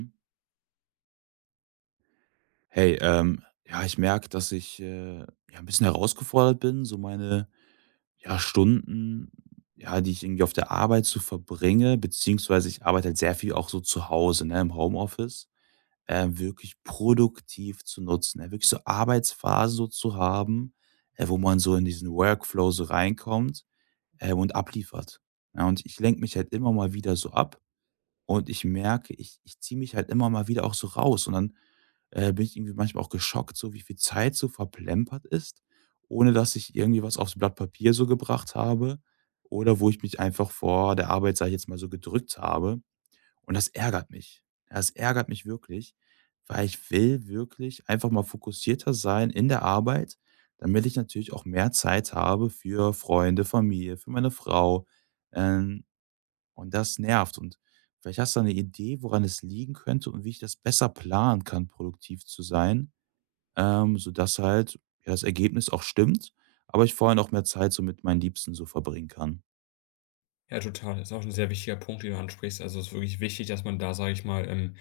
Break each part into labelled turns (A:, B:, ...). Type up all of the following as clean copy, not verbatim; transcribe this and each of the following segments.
A: Mhm. Hey, ja, ich merke, dass ich ja, ein bisschen herausgefordert bin, so meine ja, Stunden, ja, die ich irgendwie auf der Arbeit so verbringe, beziehungsweise ich arbeite halt sehr viel auch so zu Hause, ne, im Homeoffice, wirklich produktiv zu nutzen, ne, wirklich so Arbeitsphasen so zu haben, wo man so in diesen Workflow so reinkommt und abliefert. Ja, und ich lenke mich halt immer mal wieder so ab. Und ich merke, ich ziehe mich halt immer mal wieder auch so raus und dann, bin ich irgendwie manchmal auch geschockt, so wie viel Zeit so verplempert ist, ohne dass ich irgendwie was aufs Blatt Papier so gebracht habe oder wo ich mich einfach vor der Arbeit, sage ich jetzt mal, so gedrückt habe. Und das ärgert mich. Das ärgert mich wirklich, weil ich will wirklich einfach mal fokussierter sein in der Arbeit, damit ich natürlich auch mehr Zeit habe für Freunde, Familie, für meine Frau, ähm, und das nervt und vielleicht hast du eine Idee, woran es liegen könnte und wie ich das besser planen kann, produktiv zu sein, sodass halt, ja, das Ergebnis auch stimmt, aber ich vorher noch mehr Zeit so mit meinen Liebsten so verbringen kann.
B: Ja, total. Das ist auch ein sehr wichtiger Punkt, den du ansprichst. Also, es ist wirklich wichtig, dass man da, sage ich mal,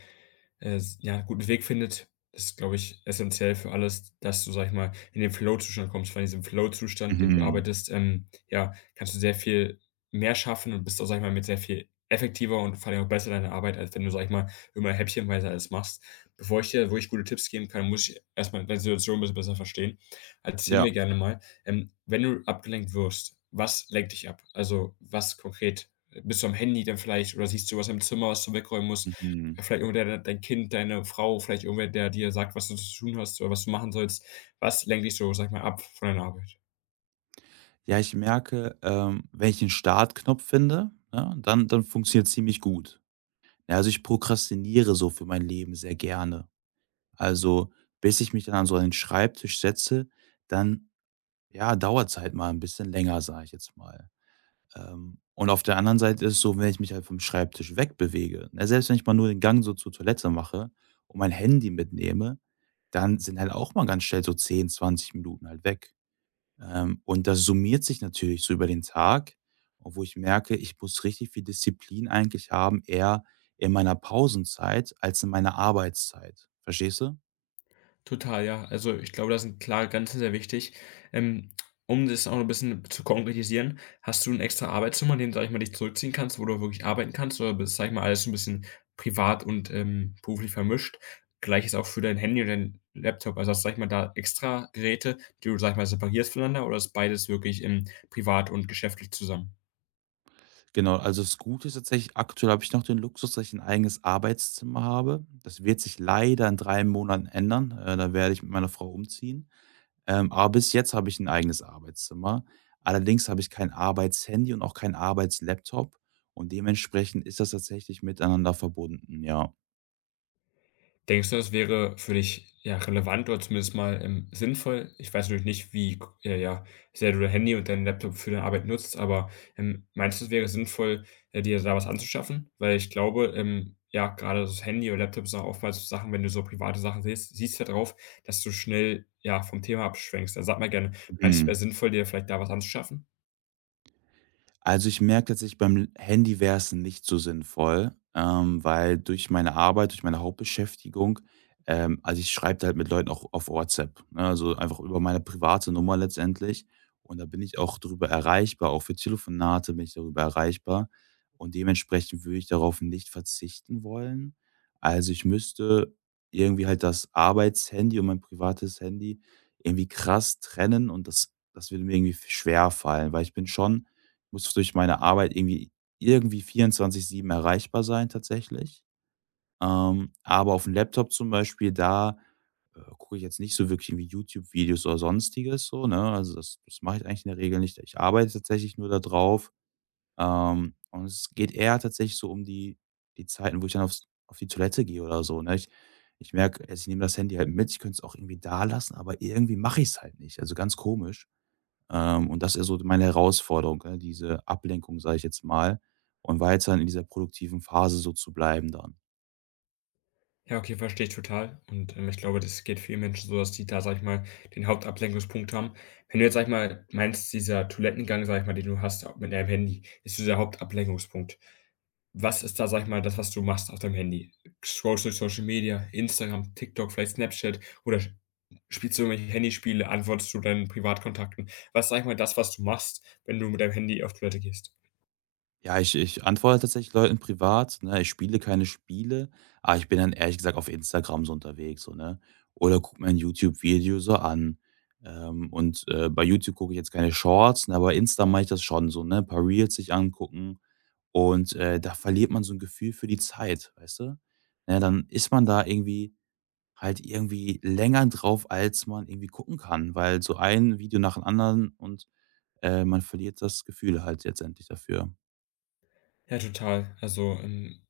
B: s ja, 'n guten Weg findet. Das ist, glaube ich, essentiell für alles, dass du, sage ich mal, in den Flow-Zustand kommst. Weil in diesem Flow-Zustand, den du
A: Mhm.
B: arbeitest, ja, kannst du sehr viel mehr schaffen und bist auch, sage ich mal, mit sehr viel effektiver und vor allem auch besser in deiner Arbeit, als wenn du, sage ich mal, immer häppchenweise alles machst. Bevor ich dir wirklich gute Tipps geben kann, muss ich erstmal deine Situation ein bisschen besser verstehen. Erzähl
A: Ja.
B: mir gerne mal, wenn du abgelenkt wirst, was lenkt dich ab? Also, was konkret? Bist du am Handy dann vielleicht oder siehst du was im Zimmer, was du wegräumen musst?
A: Mhm.
B: Vielleicht irgendwer, dein Kind, deine Frau, vielleicht irgendwer, der dir sagt, was du zu tun hast oder was du machen sollst. Was lenkt dich so, sag ich mal, ab von deiner Arbeit?
A: Ja, ich merke, wenn ich den Startknopf finde, ne, dann dann funktioniert ziemlich gut. Ja, also, ich prokrastiniere so für mein Leben sehr gerne. Also, bis ich mich dann an so einen Schreibtisch setze, dann, ja, dauert's halt mal ein bisschen länger, sage ich jetzt mal. Und auf der anderen Seite ist es so, wenn ich mich halt vom Schreibtisch wegbewege, ne, selbst wenn ich mal nur den Gang so zur Toilette mache und mein Handy mitnehme, dann sind halt auch mal ganz schnell so 10, 20 Minuten halt weg. Und das summiert sich natürlich so über den Tag, wo ich merke, ich muss richtig viel Disziplin eigentlich haben, eher in meiner Pausenzeit als in meiner Arbeitszeit. Verstehst du?
B: Total, ja. Also, ich glaube, das sind klare Grenzen sehr wichtig. Ähm, Um das auch noch ein bisschen zu konkretisieren, hast du 'n extra Arbeitszimmer, in dem, sage ich mal, dich zurückziehen kannst, wo du wirklich arbeiten kannst oder ist, sage ich mal, alles so 'n bisschen privat und, beruflich vermischt? Gleiches auch für dein Handy und deinen Laptop. Also, hast du, sage ich mal, da extra Geräte, die du, sage ich mal, separierst voneinander oder ist beides wirklich, privat und geschäftlich zusammen?
A: Genau, also das Gute ist tatsächlich, aktuell habe ich noch den Luxus, dass ich ein eigenes Arbeitszimmer habe. Das wird sich leider in 3 Monaten ändern. Da werde ich mit meiner Frau umziehen. Aber bis jetzt habe ich ein eigenes Arbeitszimmer. Allerdings habe ich kein Arbeitshandy und auch keinen Arbeitslaptop und dementsprechend ist das tatsächlich miteinander verbunden, ja.
B: Denkst du, das wäre für dich, ja, relevant oder zumindest mal, sinnvoll? Ich weiß natürlich nicht, wie g ja, ja, sehr du dein Handy und deinen Laptop für deine Arbeit nutzt, aber, meinst du, es wäre sinnvoll, dir da was anzuschaffen? Weil ich glaube, ja, gerade das Handy oder Laptop sind auch oftmals so Sachen, wenn du so private Sachen siehst da drauf, dass du schnell, ja, vom Thema abschwenkst. Dann sag mal gerne, meinst du, es wäre
A: Mhm.
B: sinnvoll, dir vielleicht da was anzuschaffen?
A: Also, ich merke tatsächlich, beim Handy wäre es nicht so sinnvoll, weil durch meine Arbeit, durch meine Hauptbeschäftigung also, ich schreibe da halt mit Leuten auch auf WhatsApp, ne? Also, einfach über meine private Nummer letztendlich und da bin ich auch drüber erreichbar. Auch für Telefonate bin ich darüber erreichbar und dementsprechend würde ich darauf nicht verzichten wollen. Also, ich müsste irgendwie halt das Arbeitshandy und mein privates Handy irgendwie krass trennen und das würde mir irgendwie schwer fallen, weil ich bin schon muss durch meine Arbeit irgendwie irgendwie 24/7 erreichbar sein tatsächlich. Aber auf dem Laptop zum Beispiel, da, gucke ich jetzt nicht so wirklich irgendwie YouTube-Videos oder Sonstiges so, ne? Also, das mache ich eigentlich in der Regel nicht. Ich arbeite tatsächlich nur da drauf. Und es geht eher tatsächlich so um die Zeiten, wo ich dann auf die Toilette gehe oder so, ne? Ich merke, also, ich nehme das Handy halt mit, ich könnte es auch irgendwie da lassen, aber irgendwie mache ich es halt nicht. Also, ganz komisch. Und das ist ja so meine Herausforderung, ne, diese Ablenkung, sage ich jetzt mal, und weiterhin in dieser produktiven Phase so zu bleiben dann.
B: Ja, okay, verstehe ich total. Und, ich glaube, das geht vielen Menschen so, dass die da, sag ich mal, den Hauptablenkungspunkt haben. Wenn du jetzt, sag ich mal, meinst, dieser Toilettengang, sag ich mal, den du hast mit deinem Handy, ist dieser Hauptablenkungspunkt. Was ist da, sag ich mal, das, was du machst auf deinem Handy? Scrollst du durch Social Media, Instagram, TikTok, vielleicht Snapchat oder sch spielst du irgendwelche Handyspiele, antwortest du deinen Privatkontakten? Was sag ich mal, das, was du machst, wenn du mit deinem Handy auf Toilette gehst?
A: Ja, ich antworte tatsächlich Leuten privat, ne? Ich spiele keine Spiele, aber ich bin dann ehrlich gesagt auf Instagram so unterwegs, so, ne? Oder gucke mir ein YouTube-Video so an. Und, bei YouTube gucke ich jetzt keine Shorts, ne, aber bei Insta mache ich das schon so, ne? Ein Paar Reels sich angucken und, da verliert man so ein Gefühl für die Zeit, weißt du? Ne, dann ist man da irgendwie halt irgendwie länger drauf, als man irgendwie gucken kann, weil so ein Video nach dem anderen und, man verliert das Gefühl halt letztendlich dafür.
B: Ja, total.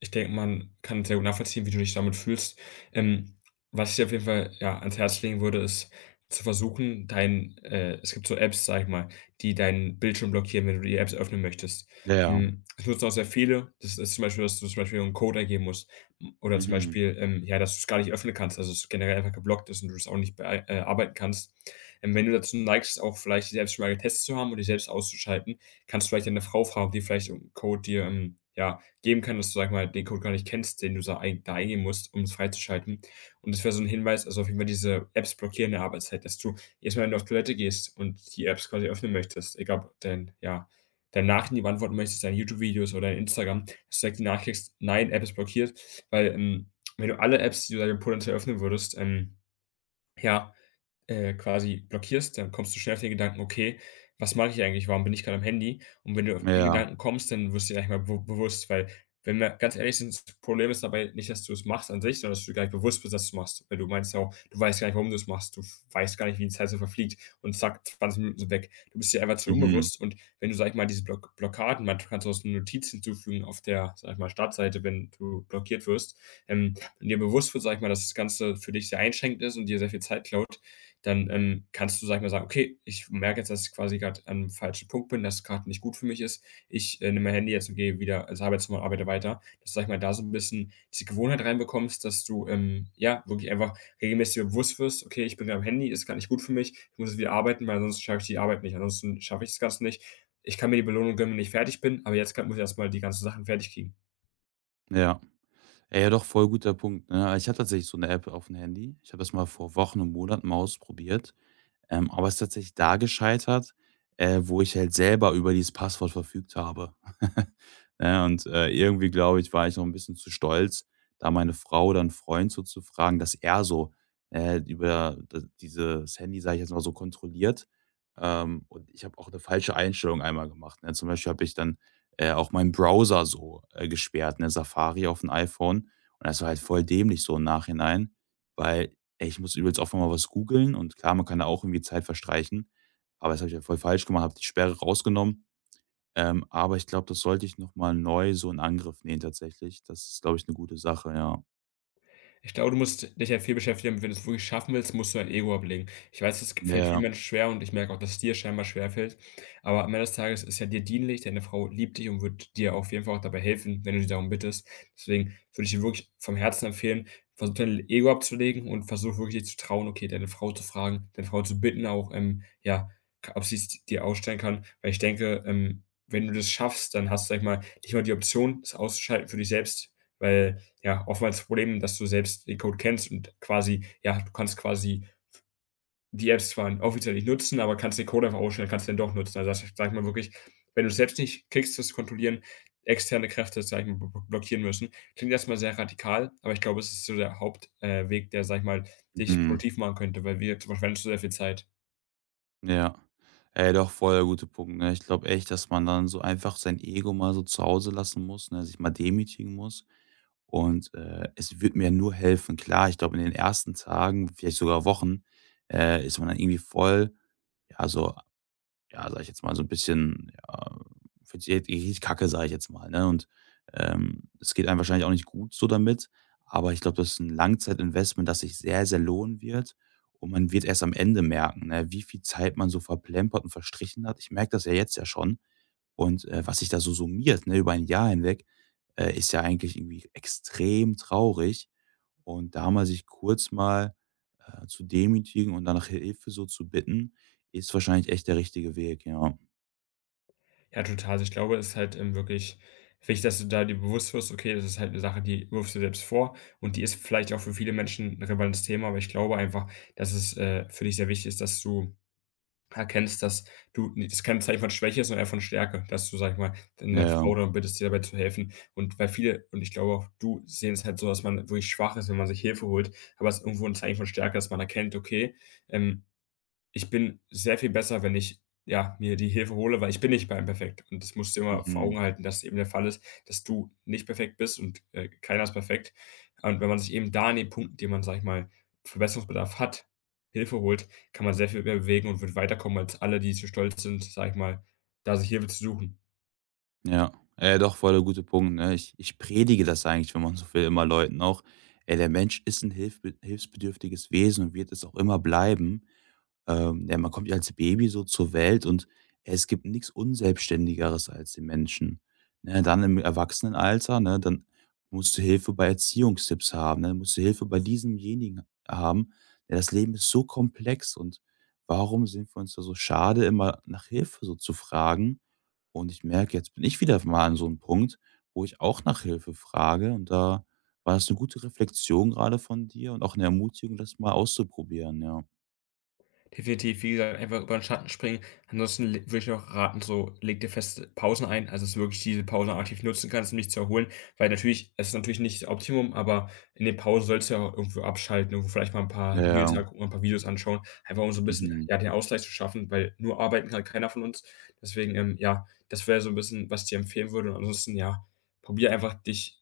B: Ich denke, man kann sehr gut nachvollziehen, wie du dich damit fühlst. Ähm, Was ich dir auf jeden Fall, ja, ans Herz legen würde, ist zu versuchen, dein es gibt so Apps, sag ich mal, die deinen Bildschirm blockieren, wenn du die Apps öffnen möchtest.
A: Ja, ja.
B: Hm, das nutzen auch sehr viele. Das ist zum Beispiel, dass du zum Beispiel einen Code eingeben musst oder zum
A: Mhm.
B: Beispiel, ja, dass du es gar nicht öffnen kannst, also, es generell einfach geblockt ist und du das auch nicht beei arbeiten kannst. Wenn du dazu neigst, auch vielleicht die selbst schon mal getestet zu haben und dich selbst auszuschalten, kannst du vielleicht deine Frau fragen, ob die vielleicht irgend Code dir, ja geben kann, dass du, sag mal, den Code gar nicht kennst, den du da eingeben musst, um es freizuschalten. Und das wäre so ein Hinweis, also, auf jeden Fall diese Apps blockieren in der Arbeitszeit, dass du jedes Mal, wenn du auf Toilette gehst und die Apps quasi öffnen möchtest, egal ob dein ja, deine Nachrichten, die du beantworten möchtest, deine YouTube-Videos oder dein Instagram, dass du direkt die Nachricht kriegst: „Nein, App ist blockiert.“ Weil, wenn du alle Apps, die du da potenziell öffnen würdest, ja, quasi blockierst, dann kommst du schnell auf den Gedanken: „Okay, was mache ich eigentlich? Warum bin ich gerade am Handy?“ Und wenn du auf
A: Ja.
B: den
A: Ja.
B: Gedanken kommst, dann wirst du dir gleich mal be bewusst, weil, wenn wir ganz ehrlich sind, das Problem ist dabei nicht, dass du es machst an sich, sondern dass du gar nicht bewusst bist, dass du es machst. Weil du meinst ja auch, du weißt gar nicht, warum du es machst. Du f Weißt gar nicht, wie die Zeit so verfliegt und zack, 20 Minuten sind weg. Du bist dir einfach zu
A: Mhm.
B: unbewusst und wenn du, sage ich mal, diese Blockaden manchmal kannst du auch so 'ne Notiz hinzufügen auf der, sage ich mal, Startseite, wenn du blockiert wirst, ähm, und dir bewusst wird, sage ich mal, dass das Ganze für dich sehr einschränkend ist und dir sehr viel Zeit klaut dann, kannst du, sag ich mal, sagen: „Okay, ich merke jetzt, dass ich quasi gerade am falschen Punkt bin, dass es gerade nicht gut für mich ist. Ich, nehme mein Handy jetzt und gehe wieder ins Arbeitszimmer und arbeite weiter.“ Dass du, sage ich mal, da so ein bisschen diese Gewohnheit reinbekommst, dass du, ja, wirklich einfach regelmäßig dir bewusst wirst: „Okay, ich bin am Handy, ist grad nicht gut für mich. Ich muss jetzt wieder arbeiten, weil ansonsten schaffe ich die Arbeit nicht. Ansonsten schaffe ich das Ganze nicht. Ich kann mir die Belohnung gönnen, wenn ich fertig bin, aber jetzt grad muss ich erst mal die ganzen Sachen fertig kriegen.“
A: Ja. Ey, ja, doch, voll guter Punkt, ne? Ich habe tatsächlich so eine App auf dem Handy. Ich habe das mal vor Wochen und Monaten mal ausprobiert. Aber es ist tatsächlich da gescheitert, wo ich halt selber über dieses Passwort verfügt habe. Ne, und, irgendwie, glaube ich, war ich noch ein bisschen zu stolz, da meine Frau oder 'n Freund so zu fragen, dass er so, über d dieses Handy, sage ich jetzt mal, so kontrolliert. Und ich habe auch eine falsche Einstellung einmal gemacht, ne? Zum Beispiel habe ich dann, auch meinen Browser so, gesperrt, ne, Safari auf'm iPhone. Und das war halt voll dämlich so im Nachhinein, weil ey, ich muss übrigens auch mal was googeln und klar, man kann da auch irgendwie Zeit verstreichen, aber das habe ich ja voll falsch gemacht, habe die Sperre rausgenommen. Aber ich glaube, das sollte ich noch mal neu so in Angriff nehmen tatsächlich. Das ist, glaube ich, eine gute Sache, ja.
B: Ich glaube, du musst dich halt viel beschäftigen, wenn du es wirklich schaffen willst, musst du dein Ego ablegen. Ich weiß, es fällt vielen
A: Ja,
B: Menschen schwer und ich merke auch, dass es dir scheinbar schwer fällt. Aber am Ende des Tages ist ja dir dienlich, deine Frau liebt dich und wird dir auf jeden Fall auch dabei helfen, wenn du sie darum bittest. Deswegen würde ich dir wirklich vom Herzen empfehlen, versuch dein Ego abzulegen und versuch wirklich dir zu trauen, okay, deine Frau zu fragen, deine Frau zu bitten auch, ja, ob sie es dir ausstellen kann. Weil ich denke, wenn du das schaffst, dann hast du, sag ich mal, nicht mal die Option, es auszuschalten für dich selbst, weil ja, oftmals das Problem, dass du selbst den Code kennst und quasi ja, du kannst quasi die Apps zwar offiziell nicht nutzen, aber kannst den Code einfach ausstellen, kannst den doch nutzen. Also, das sage ich mal wirklich, wenn du es selbst nicht kriegst, das zu kontrollieren, externe Kräfte, sage ich mal, bl blockieren müssen. Klingt erstmal sehr radikal, aber ich glaube, es ist so der Hauptweg Weg, der, sage ich mal, dich
A: mhm,
B: produktiv machen könnte, weil wie jetzt verschwendest du sehr viel Zeit.
A: ja. Ey, doch voll der gute Punkt, ne? Ich glaube echt, dass man dann so einfach sein Ego mal so zu Hause lassen muss, ne, sich mal demütigen muss. Und, es wird mir nur helfen. Klar, ich glaube, in den ersten Tagen, vielleicht sogar Wochen, ist man dann irgendwie voll, ja, so ja, sage ich jetzt mal, so ein bisschen, ja, finde ich richtig kacke, sage ich jetzt mal, ne? Und, es geht einem wahrscheinlich auch nicht gut so damit, aber ich glaube, das ist ein Langzeitinvestment, das sich sehr, sehr lohnen wird und man wird erst am Ende merken, ne, wie viel Zeit man so verplempert und verstrichen hat. Ich merke das ja jetzt ja schon. Und, was sich da so summiert, ne, über ein Jahr hinweg, ist ja eigentlich irgendwie extrem traurig. Und da mal sich kurz mal, zu demütigen und dann nach Hilfe so zu bitten, ist wahrscheinlich echt der richtige Weg, ja.
B: Ja, total. Also ich glaube, es ist halt, wirklich wichtig, dass du da dir bewusst wirst: „Okay, das ist halt eine Sache, die wirfst du selbst vor“ und die ist vielleicht auch für viele Menschen ein relevantes Thema, aber ich glaube einfach, dass es, für dich sehr wichtig ist, dass du erkennst, dass du ne, das kein Zeichen von Schwäche ist, sondern eher von Stärke, dass du, sag ich mal, eine
A: Ja,
B: Frau darum bittest, dir dabei zu helfen. Und weil viele und ich glaube auch du, sehen es halt so, dass man wirklich schwach ist, wenn man sich Hilfe holt, aber es ist irgendwo ein Zeichen von Stärke, dass man erkennt: „Okay, ähm“ ich bin sehr viel besser, wenn ich, ja, mir die Hilfe hole, weil ich bin nicht perfekt. Und das musst du dir immer vor
A: mhm,
B: Augen halten, dass eben der Fall ist, dass du nicht perfekt bist und, keiner ist perfekt. Und wenn man sich eben da an den Punkten, die man, sage ich mal, Verbesserungsbedarf hat, Hilfe holt, kann man sehr viel mehr bewegen und wird weiterkommen als alle, die zu stolz sind, sage ich mal, da sich Hilfe zu suchen.
A: ja. Doch, voll der gute Punkt, ne? Ich predige das eigentlich, wenn man so will, immer Leuten auch. Ey, der Mensch ist ein hilfsbedürftiges Wesen und wird es auch immer bleiben. Ja, man kommt ja als Baby so zur Welt und es gibt nichts Unselbstständigeres als den Menschen. Ne, dann im Erwachsenenalter, ne, dann musst du Hilfe bei Erziehungstipps haben, ne, musst du Hilfe bei diesemjenigen haben. Ja, das Leben ist so komplex und warum sind wir uns da so schade, immer nach Hilfe so zu fragen? Und ich merke, jetzt bin ich wieder mal an so einem Punkt, wo ich auch nach Hilfe frage und da war das eine gute Reflexion gerade von dir und auch eine Ermutigung, das mal auszuprobieren, ja.
B: Definitiv, wie gesagt, einfach über den Schatten springen. Ansonsten le würde ich auch raten, so leg dir feste Pausen ein, also, dass du wirklich diese Pausen aktiv nutzen kannst, um dich zu erholen, weil natürlich es ist natürlich nicht das Optimum, aber in den Pausen sollst du ja auch irgendwo abschalten, irgendwo vielleicht mal ein paar
A: Ja.
B: Reels angucken, ein paar Videos anschauen, einfach um so ein bisschen,
A: Mhm.
B: ja, den Ausgleich zu schaffen, weil nur arbeiten kann keiner von uns. Deswegen, ja, das wäre so ein bisschen, was ich dir empfehlen würde. Und ansonsten, ja, probier einfach dich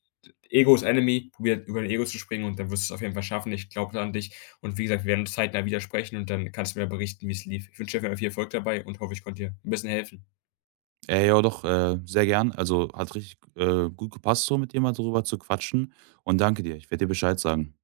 B: Ego is enemy, probier über dein Ego zu springen und dann wirst du es auf jeden Fall schaffen. Ich glaube an dich. Und wie gesagt, wir werden uns zeitnah wieder sprechen und dann kannst du mir berichten, wie es lief. Ich wünsche dir viel Erfolg dabei und hoffe, ich konnte dir ein bisschen helfen.
A: Ja doch, sehr gern. Also, hat richtig, gut gepasst so, mit dir mal darüber zu quatschen und danke dir. Ich werde dir Bescheid sagen.